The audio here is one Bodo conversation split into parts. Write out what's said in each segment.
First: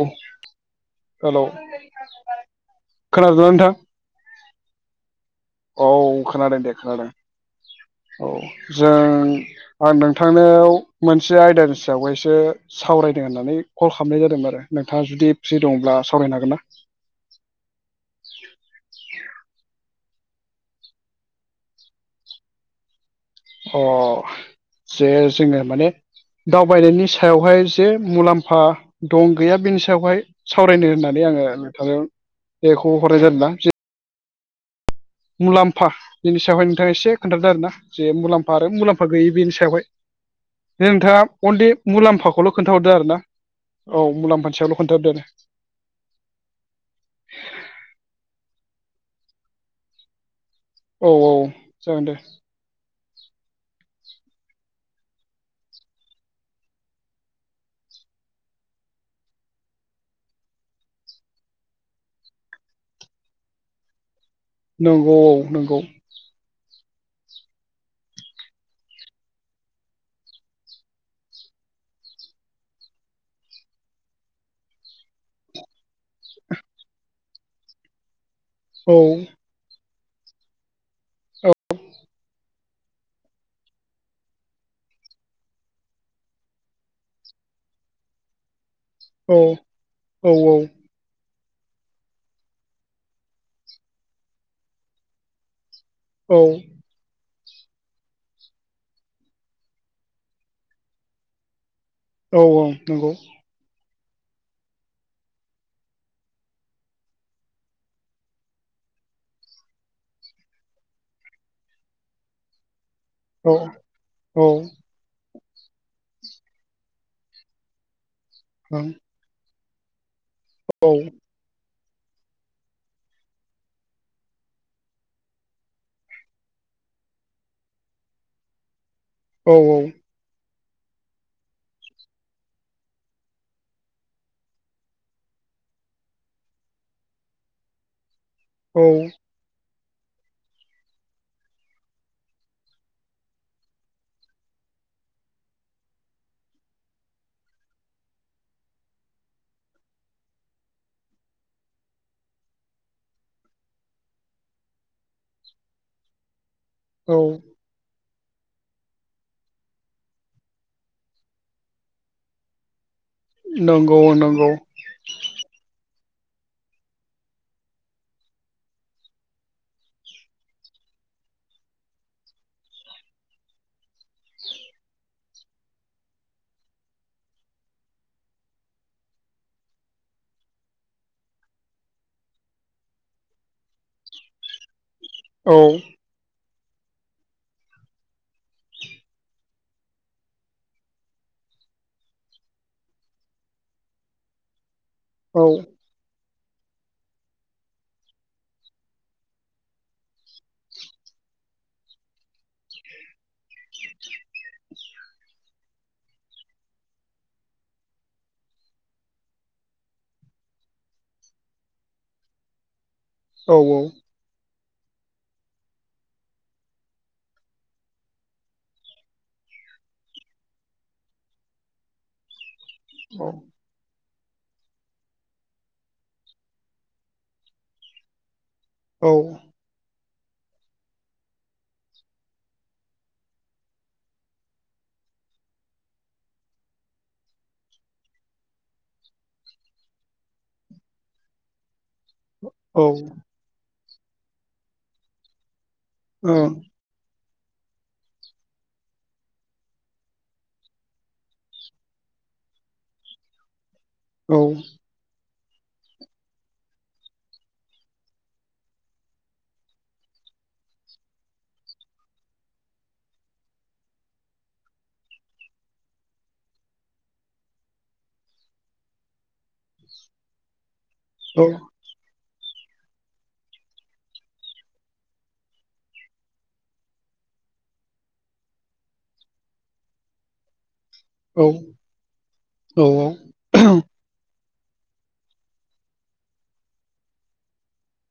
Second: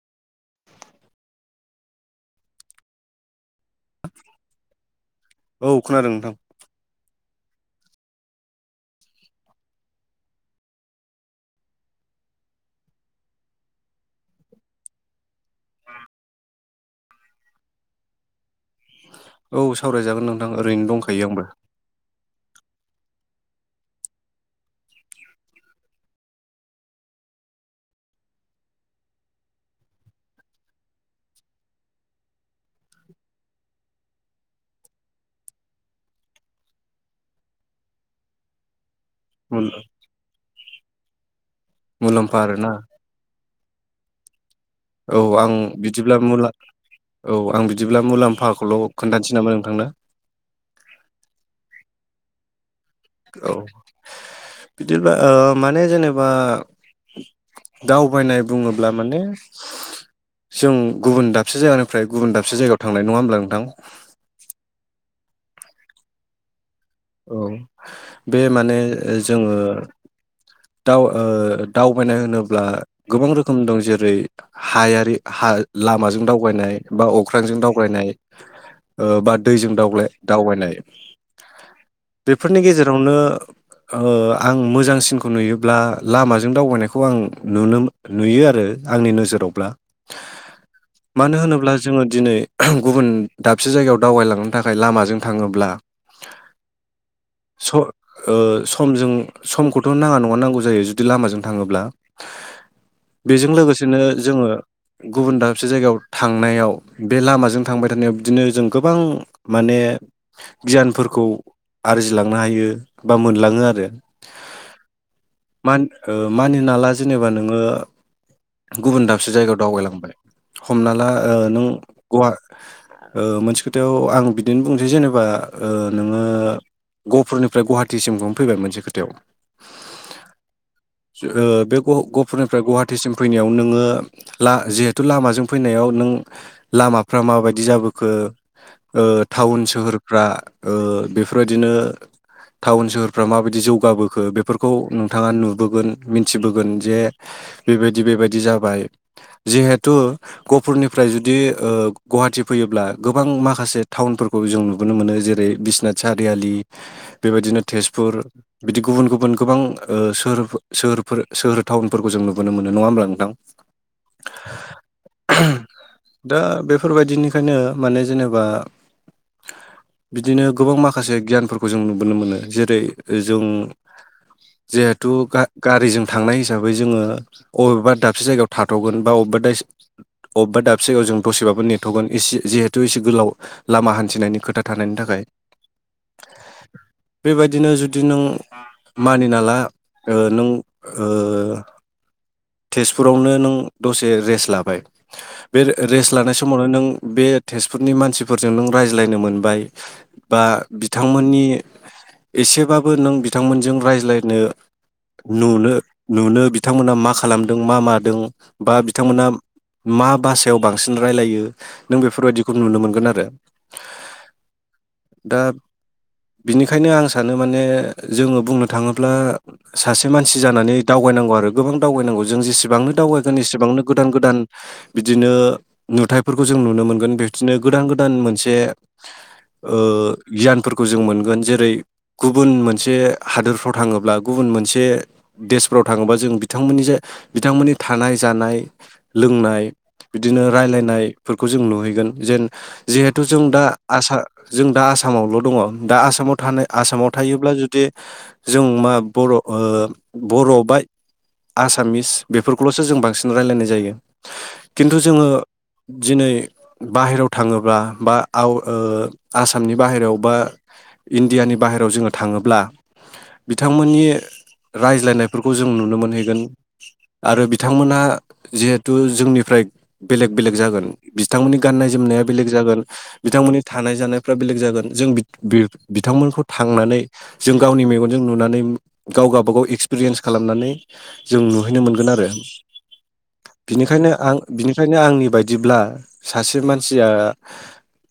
औ हेलौ खोनादोंना नोंथां? [inaudible] औ खोनादों दे खोनादों औ जों आं नोंथांनाव मोनसे आयदानि सायाव हायसो सावरायनो होननानै कल खालामनाय जादोंमोन आरो नोंथाङा जुदि फ्रि दङोब्ला सावरायनो हागोन ना? जागोन नोंथां ओरैनो दंखायो आंबो अ जे जोङो माने दावबायनायनि सायावहाय जे मुलाम्फा दं गैया बेनि सायावहाय सावरायनो होननानै आङो नोंथांनो बेखौ हरनाय जादों ना मुलाम्फा बेनि सायावहाय नोंथाङा एसे खोन्थादों आरोना जे मुलाम्फा आरो मुलाम्फा गैयि बेनि सायावहाय [unintelligible] अनलि मुलाम्फा मुलाम्फाखौल' आरोना खोन्थाहरदो आरो ना औ मुलाम्फानि सायावल' खोन्थादो औ दे आं बिदिब्ला मुला औ आं बिदिब्ला मुलाम्फाखौल' खोन्थानोसै नामा नोंथांनो औ औ जागोन दे औ बिदिब्ला ओ माने जेनेबा दावबायनाय बुङोब्ला माने जों गुबुन दाबसे जायगानिफ्राय गुबुन दाबसे जायगायाव थांनाय नङा होमब्ला नोंथां? नंगौ औ नंगौ औ बे माने जोङो दाव ओ दावबायनाय होनोब्ला गोबां रोखोम दं जेरै हायारि हा लामाजों दावबायनाय बा अख्रांजों दावबायनाय औ ओ बा ओ दैजों दावब्ले दावबायनाय औ बेफोरनि गेजेर यावनो ओ आं मोजांसिनख नुयोब्ला लामाजों दावबायनायखौ आं नुनो नुयो आरो आंनि औ नोजोरावब्ला औ मानो होनो ब्ला जोङो दिनै गुबुन दाबसे जायगायाव दावबायलांनो थाखाय लामाजों थाङोब्ला औ। स ओ समजों समखौ थ नाङा नङा नांगौ जायो जुदि लामाजों थाङोब्ला औ औ नंगौ बिदिनो जोङो गुबुन दाबसे जायगायाव थांनायाव बे लामाजों थांबाय थानायाव बिदिनो जों गोबां माने गियानफोरखौ आरजिलांनो हायो। बा औ मोनलाङो आरो औ ओं मान ओ मानिना ला जेनेबा नोङो औ गुबुन दाबसे जायगायाव दावगायलांबाय। हमना ला ओ नों ग आ ओ मोनसे खोथायाव आं बिदिनो बुंनोसै जेनेबा ओ नोङो गहपुरनिफ्राय गुवाहाटि सिम नआव फैबाय मोनसे खोथायाव औ औ उ बे गह-गहफुरनिफ्राय गुवाहाटिसिम फैनायाव नोङो ला जिहेथु लामाजों फैनायाव नों लामाफ्रा माबायदि जाबोखो औ अ टाउन सोहोर फ्रा ओ बेफोरबायदिनो टाउन सोहोरफ्रा माबायदि जौगाबोखो बे फोरखौ नोंथाङा नुबोगोन मिन्थिबोगोन जे बेबायदि बेबायदि जाबाय जिहेथु गहफुरनिफ्राय जुदि गुवाहाटि फैयोब्ला गोबां माखासे टाउनफोरखौ जों नुबोनो मोनो जेरै बिसनाथ सारियालि औ बेबादिनो तेजपुर बिदि गुबुन गुबुन गोबां ओ सोहोरफो सोहोरफोर सोहोर टाउनफोरखौ जों नुबोन मोनो नङा होमब्ला। नोंथां नंगौ नंगौ दा बेफोरबायदिनिखायनो माने जेनेबा बिदिनो गोबां माखासे गियानफोरखौ जों नुबोनो मोनो जेरै जों जिहेथु गा-गारिजों थांनाय हिसाबै जोङो अबेबा दाबसे जायगायाव थाथगोन बा अबेबा दासे अबेबा दाबसे जायगायाव जों दसेबाबो नेथगोन एसे जिहेथु एसे गोलाव लामा हान्थिनायनि खोथा थानायनि थाख औ बेबादिनो जुदि नों मानिना ला ओ नों ओ तेजपुरावनो नों दसे रेस्ट लाबाय औ बे रेस्ट लानाय स समावनो नों बे तेजपुरनि मानसिफोरजों नों रायज्लायनो मोनबाय बा बिथांमोननि एसेबाबो नों बि बिथांमोनजों रायज्लायनो नुनो -यनुनो बिथांमोना माखा खालामदों मा मादों बा बिथांमोना मा भासायाव बांसिन रायलायो नों बेफोरबायदिखौ नुनो मोनगोन आरो औ -औ दा बिनिखायनो आं सानो माने जोङो बुंनो थाङोब्ला सासे मानसि जानानै दावगायनांगौ आरो गोबां दावबायनांगौ जों जेसेबां बेबांनो दावबायगोन एसेबांनो गोदान गोदान बिदिनो नुथाइफोरखौ जों नुनो मोनगोन बिदिनो गोदान गोदान मोनसे जे औ अ गियानफोरखौ जों मोनगोन जेरै गुबुन मोनसे हादोरफ्राव थाङोब्ला गुबुन मोनसे देशफ्राव थाङोबा जों बि बिथांमोननि जे बिथांमोननि जेन औ जिहेथु जों दा आसा जों दा आसामावल दङ दा आसामाव थानाय आसामाव थायोब्ला जुदि जों मा बर' ओ बर' बा आसामिस बेफोरखौल'सो जों बांसिन रायलायनाय जायो। खिन्थु जोङो दिनै बाहेरायाव थाङोब्ला बा आ अ आसामनि बाहेरायाव बा इण्डियानि बाहेरायाव जोङो थाङोब्ला बिथांमोननि रायज्लायनायफोरखौ जों नुनो मोनहै आरो बिथांमोनहा जिहेथु जोंनिफ्राय बेलेग बेलेग जागोन बिथांमोननि गाननाय जोमनाया बेलेग जागोन बिथांमोननि थानाय जानायफ्रा बेलेग जागोन जों बिथ बि-बिथांमोनखौ थांनानै जों गावनि मेगनजों नुनानै गाव गावबागाव एक्सपिरियेन्स खालामनानै जों औ नुहैनो मोनगोन आरो बिनिखायनो आं बिनिखायनो आंनि बायदिब्ला सासे मानसिया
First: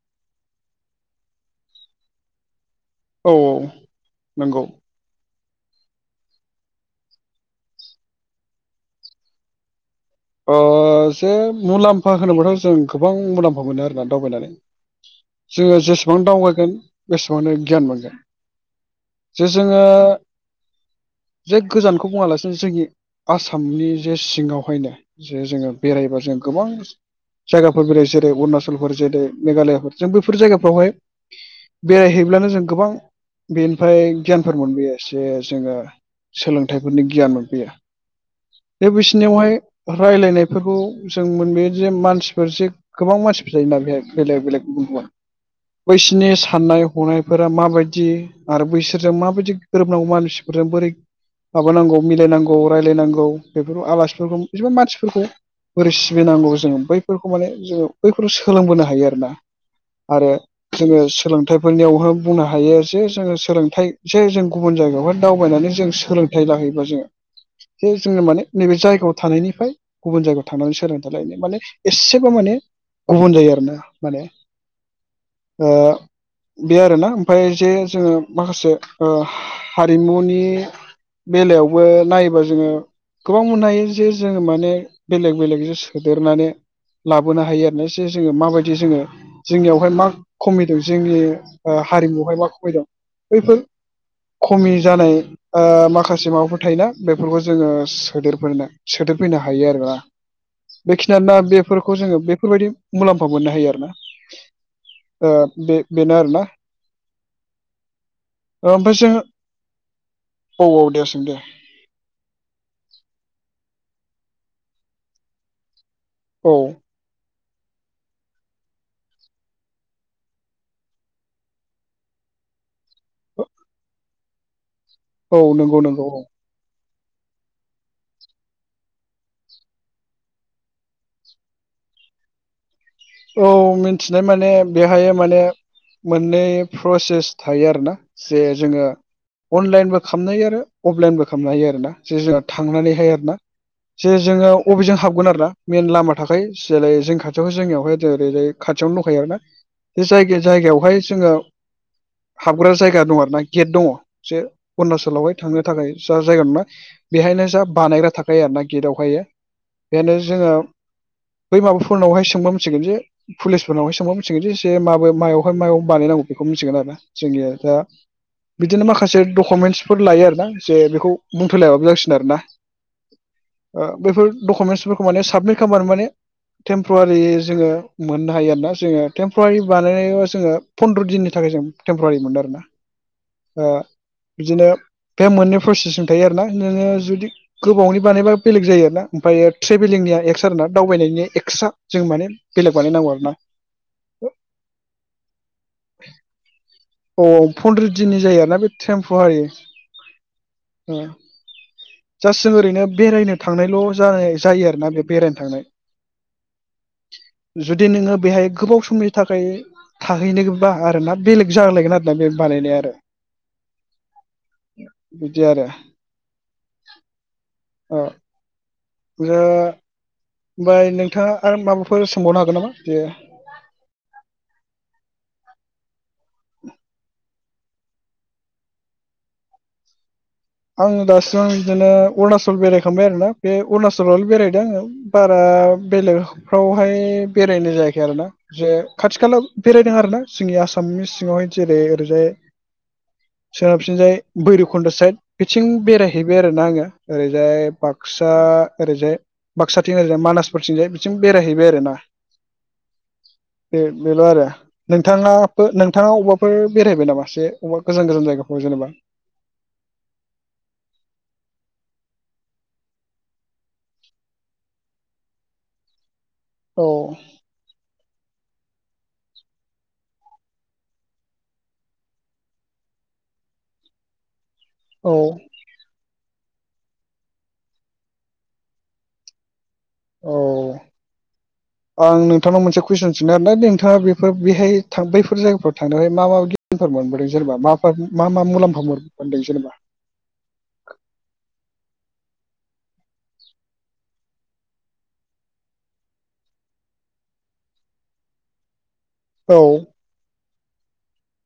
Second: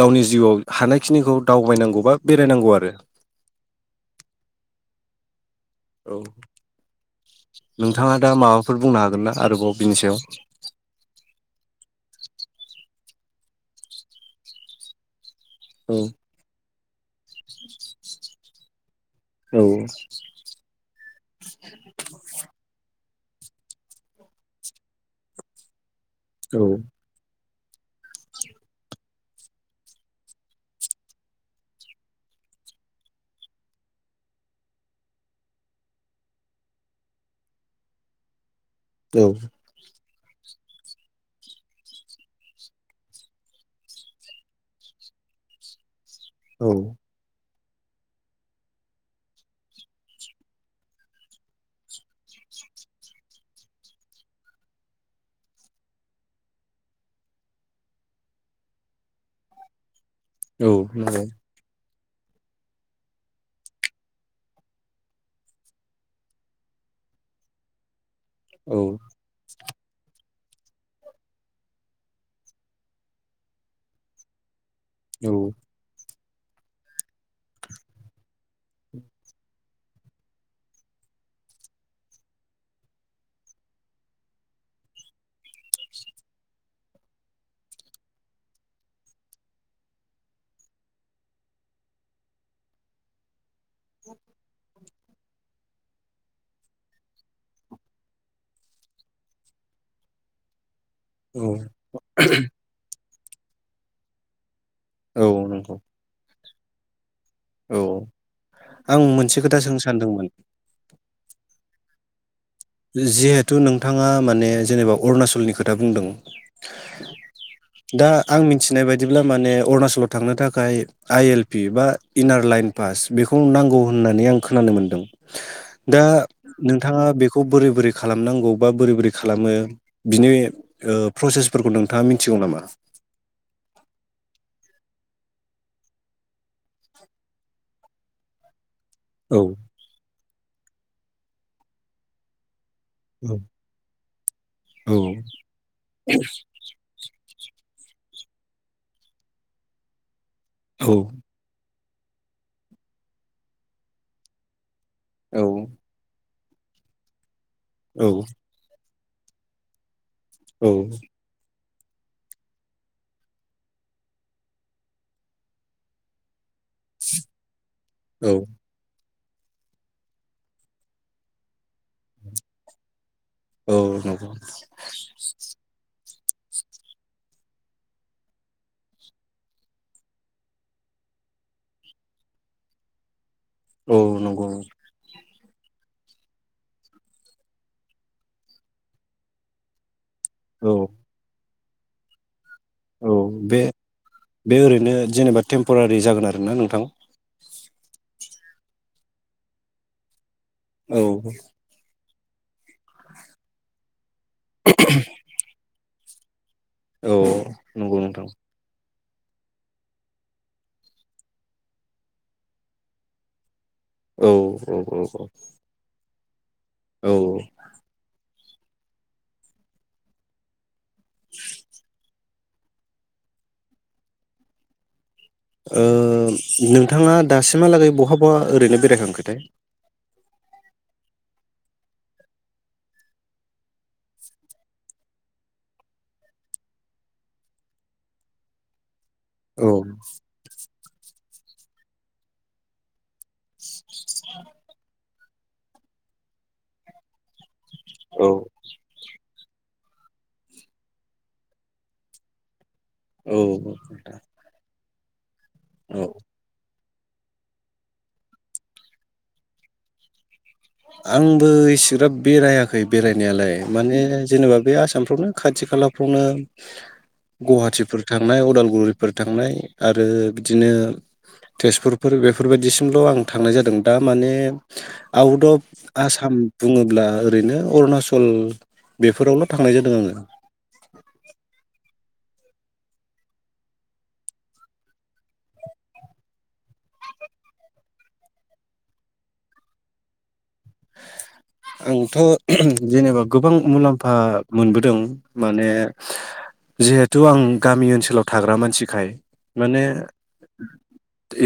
गावनि जिउआव हानायखिनिखौ दावबायनांगौ बा बेरायनांगौ आरो। औ औ नोंगौ औ। नोंथाङा दा माबाफोर बुंनो हागोन ना आरोबाव? बिनि सायाव अ जे मुलाम्फा होनोब्लाथ' जों गोबां मुलाम्फा मोनो आरोना दावबायनानै जोङो औ जेसेबां दावबायगोन गोसोआवनो गियान मोनगोन जे औ जोङो जे गोजानखौ बुङालासिनो जोंनि आसामनि जे सिङावहायनो जे जोङो बेरायबा जों औ गोबां स जायगाफोर बेर जेरै अरुणाचलफोर जेरै मेघालयाफोर जों बैफोर जायगाफोरावहाय बेरायहैब्लानो जों गोबां बेनिफ्राय गियानफोर मोनबोयो जे जोङो सोलोंथाइफोरनि गियान मोनबोयो। दा बिसोरनियावहाय रायलायनायफोरखौ जों मोनबोयो जे मानसिफोर जे गोबां मानसिफोर जायोना बेहाय बेलेग बेलेग बुहुआ बैसिनि औ साननाय हनायफोर माबायदि आरो बैसोरजों माबायदि गोरोबनांगौ मानसिफोरजों बोरै माबानांगौ मिलायनांगौ रायलायनांगौ बेफोर आलासिफोरखौ बिदिबां मानसिफोरखौ बोरै सिबिनांगौ जोङो बैफोरखौ माने जोङो बैफोरखौ सोलोंबोनो हायो आरो ना आरो औ जोङो नंगौ सोलोंथाइफोरनियावह बुंनो हायो जे जोङो सोलोंथाइ जे जों गुबुन जायगायावहाय दावबायनानै जों सोलोंथाइ लाहैयोबा जोङो जोङो माने नैबे औ जायगायाव बिनिफ्राय गुबुन जायगायाव थांनानै सोलोंथाइ लनो माने एसेब माने गुबुन जायो आरो ना माने औ ओ बे आरोना ओमफाय जे जोङो माखासे ओ हा-हारिमुनि बेलायावबो नायोबा जोङो गोबां मोननो हायो। जे जोङो माने बेलेग बेलेग जे सोदेरनानै लाबोनो हायो आरो ना जे जोङो माबायदि जोङो जोंनियावहाय मा खमायदों जोंनि ओ हारिमुआवहाय मा खमायदों बैफोर खमि जानाय ओ माखासे माबाफोर थायोना बेफोरखौ जोङो सोदेरफोरनो सोदेर फैनो हायो आरो ना बेखिनियानो ना बेफोरखौ जोङो बेफोरबायदि मुलाम्फा मोननो हायो आरो ना औ ओ औ नंगौ बे बेनो आरो ना औ ओमफ्राय आं जोङो मोनसे खोथा सोंनो सानदोंमोन औ औ दे सों दे जिहेथु नोंथाङा माने जेनेबा अरुणाचलनि खोथा बुंदों औ दा आं मिथिनाय बायदिब्ला माने अरुणाचलाव थांनो थाखाय आइ एल पि बा इनार लाइन पास बेखौ नांगौ होननानै आं खोनानो मोन औ नंगौ नंगौ औ नोंथाङा बे खौ बोरै बोरै खालामनांगौ बा बोरै बोरै खालामो बिनि प्रसेसफोरखौ नोंथाङा मिथिगौ नामा औ मिथिनाय माने बेहाय माने मोननै प्रसेस थायो आरो ना जे जोङो औ अनलाइनबो खामनाय आरो। अफलाइन बबो खालामनो हायो आरो ना जे जुन थांनानैहाय औ आरोना जे जोङो औ अबेजों हाबगोन आरोोना मेन लामा थाखाय जाय जों खाथि बे जोंनियावहाय एरैजाय खाथियावनो दंखायो आरो ना बे जायगायाव औ जायगायावहाय जोङो हाबग्रा जायगा दं आरो ना गेट दङ जे अरुणाचलावहाय औ थांनो थाखाय जा जायगा मोनबाय बेहायलाय बानायग्रा औ थाखाय आरो ना गेटआव मायो बेयानो जोङो, औ बै माबाफोरावहाय सोंबा मि मिथिगोन जे पुलिसफोरनावहाय सोंबा मिथिगोन जे जे माबे मायावहाय मायाव बानायनांगौ बेखौ मिथिगोन आरो जोंनिया दा, औ बिदिनो माखा माखासे डकुमेन्टसफोर लायो आरो ना जे बेखौ बुंथलायबाबो जासिगोन आरो ना। औ ओ बैफोर नंगौ डकुमेन्टसफोरखौ माने साबमिट खालामबानो माने, टेमप्रवारि जोङो मोननो हायो आरोना जोङो टेमप्रवारि बानायनाया जोङो फन्द्र दिननि थाखाय जों टेमप्रवारि मोनो आरोना ओ औ नंगौ बिदिनो बे मोननै प्रसेसजों थायो आरोना नोङो जुदि गोबावनि बानायबा बेलेग जायो आरोना ओमफ्रायो ट्रेभेलिंनिया एक्स्रा आरो ना औ दावबायनायनि एक्स्रा। जों माने बेलेग बानायनांगौ औ आरोना बे बे ओरैनो जेनेबा टेम्परारि जागोन आरोना नोंथां। औ फन्द्र दिननि जायो आरोना बे टेमप्रवारि औ जास्ट जों ओरैनो बेरायनो थांनायल जा-जायो आरोना बे बेरायनो थांनाय औ जुदि नंगौ नोङो नोंथां बेहाय गोबाव समनि थाखाय थाहैनोबा आरोना बेलेग जालायगोन आरोदा बेक बानायनाया आरो औ, औ, औ, औ। बिदि आरो औ। औ [unintelligible] बाय नोंथाङा आरो माबाफोर सोंबावनो हागोन? गौ नामा ओ ओ नोंथाङा दासिमहालागै बहा बहा ओरैनो बेरायखांखोथाय? आङो दासिम बिदिनो अरुणाचल बेरायखांबाय आरोना बे अरुणाचलावनो बेरायदों बारा बेलेगफ्रावहाय बेरायनाय जायाखै आरोना जे खाथि खालायाव औ बेरायदों आरोना जोंनि आसामिस ओ जेरै ओरैजाय ओ बिथिंजाय भैरबखुन्द साइड, बिथिं बेरायहैबाय आरोना आङो ओरैजाय, औ बाक्सा ओरैजाय बाक्साथिं ओरैजाय मानासफोरथिंजाय बिथिं बेरायहैबाय आरोना। औ नोंथां। नोंथांङा नोंथाङा अबबाफोर बेरायबाय नामा एसे अबेबा गोजान गोजान जायगाफोराव जेनेबा? आंबो इसेग्राब बेरायाखै बेरायनायालाय माने जेनेबा बे आसामफ्रावनो खाथि खालाफ्रावनो औ गुवाहाटिफोर थांनाय उदालगुरिफोर थांनाय आरो बिदिनो तेजपुरफोर बेफोरबायदिसिमल' आं थांनाय जादों दा माने औ आउट अफ आसाम बुङोब्ला ओरैनो अरुणाचल बेफोरावल थांनाय जादों आंङो। औ आं नोंथांनाव मोनसे कुइसन सोंनो आरो ना नोंथाङा बेफोर बेहाय थां बैफोर जायगाफोराव थांनानै मा मा गियानफोर मोनबोदों जेनेबा मा मा मा मुलाम्फा मोनबोदों जेनेबा? आंथ' जेनेबा गोबां मुलाम्फा मोनबोदों माने जिहेथु आं गामि ओनसोलाव थाग्रा मानसिखाय औ माने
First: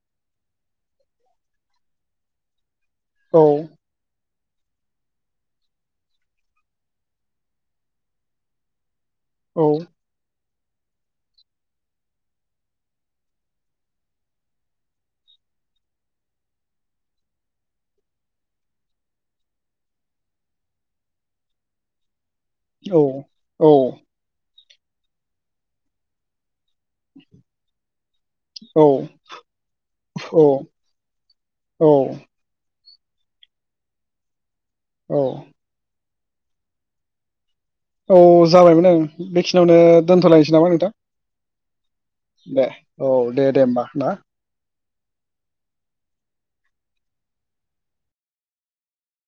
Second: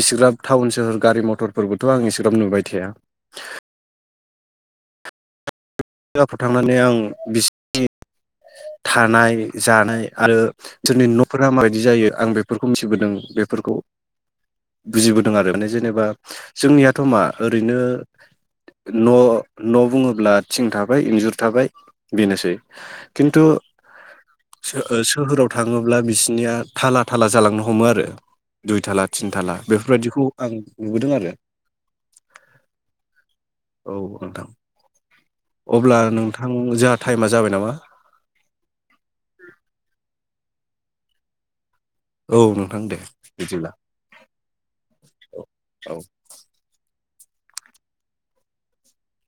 इसेग्राब टाउन सोहोर गारि मथरफोरबोथ आं इसेग्राब नुबाय थाया। औ। दाफोर थांनानै आं बिसिनि थानाय औ जानाय आरो जोंनि न'फोरा माबायदि जायो आं बेफोरखौ मिथिबोदों बेफोरखौ बुजिबोदों आरो माने जेनेबा जोंनियाथ' मा ओरैनो न' न' बुङोब्ला, थिं थाबाय इन्जुर थाबाय बेनोसै औ खिन्थु, औ सो-सोहोराव थाङोब्ला बिसनिया थाला थाला जालांनो हमो आरो दुइ थाला थिन थाला बेफोरबायदिखौ औ आं नुबोदों आरो। औ औ नोंथां। औ अब्ला नोंथां जा टाइमा जाबाय नामा? औ जाबायमोन आं बेखिनियावनो दोन्थलायनोसै नामा नोंथां? औ दे नोंथां औ दे दे बिदिब्ला होमबा ना। औ औ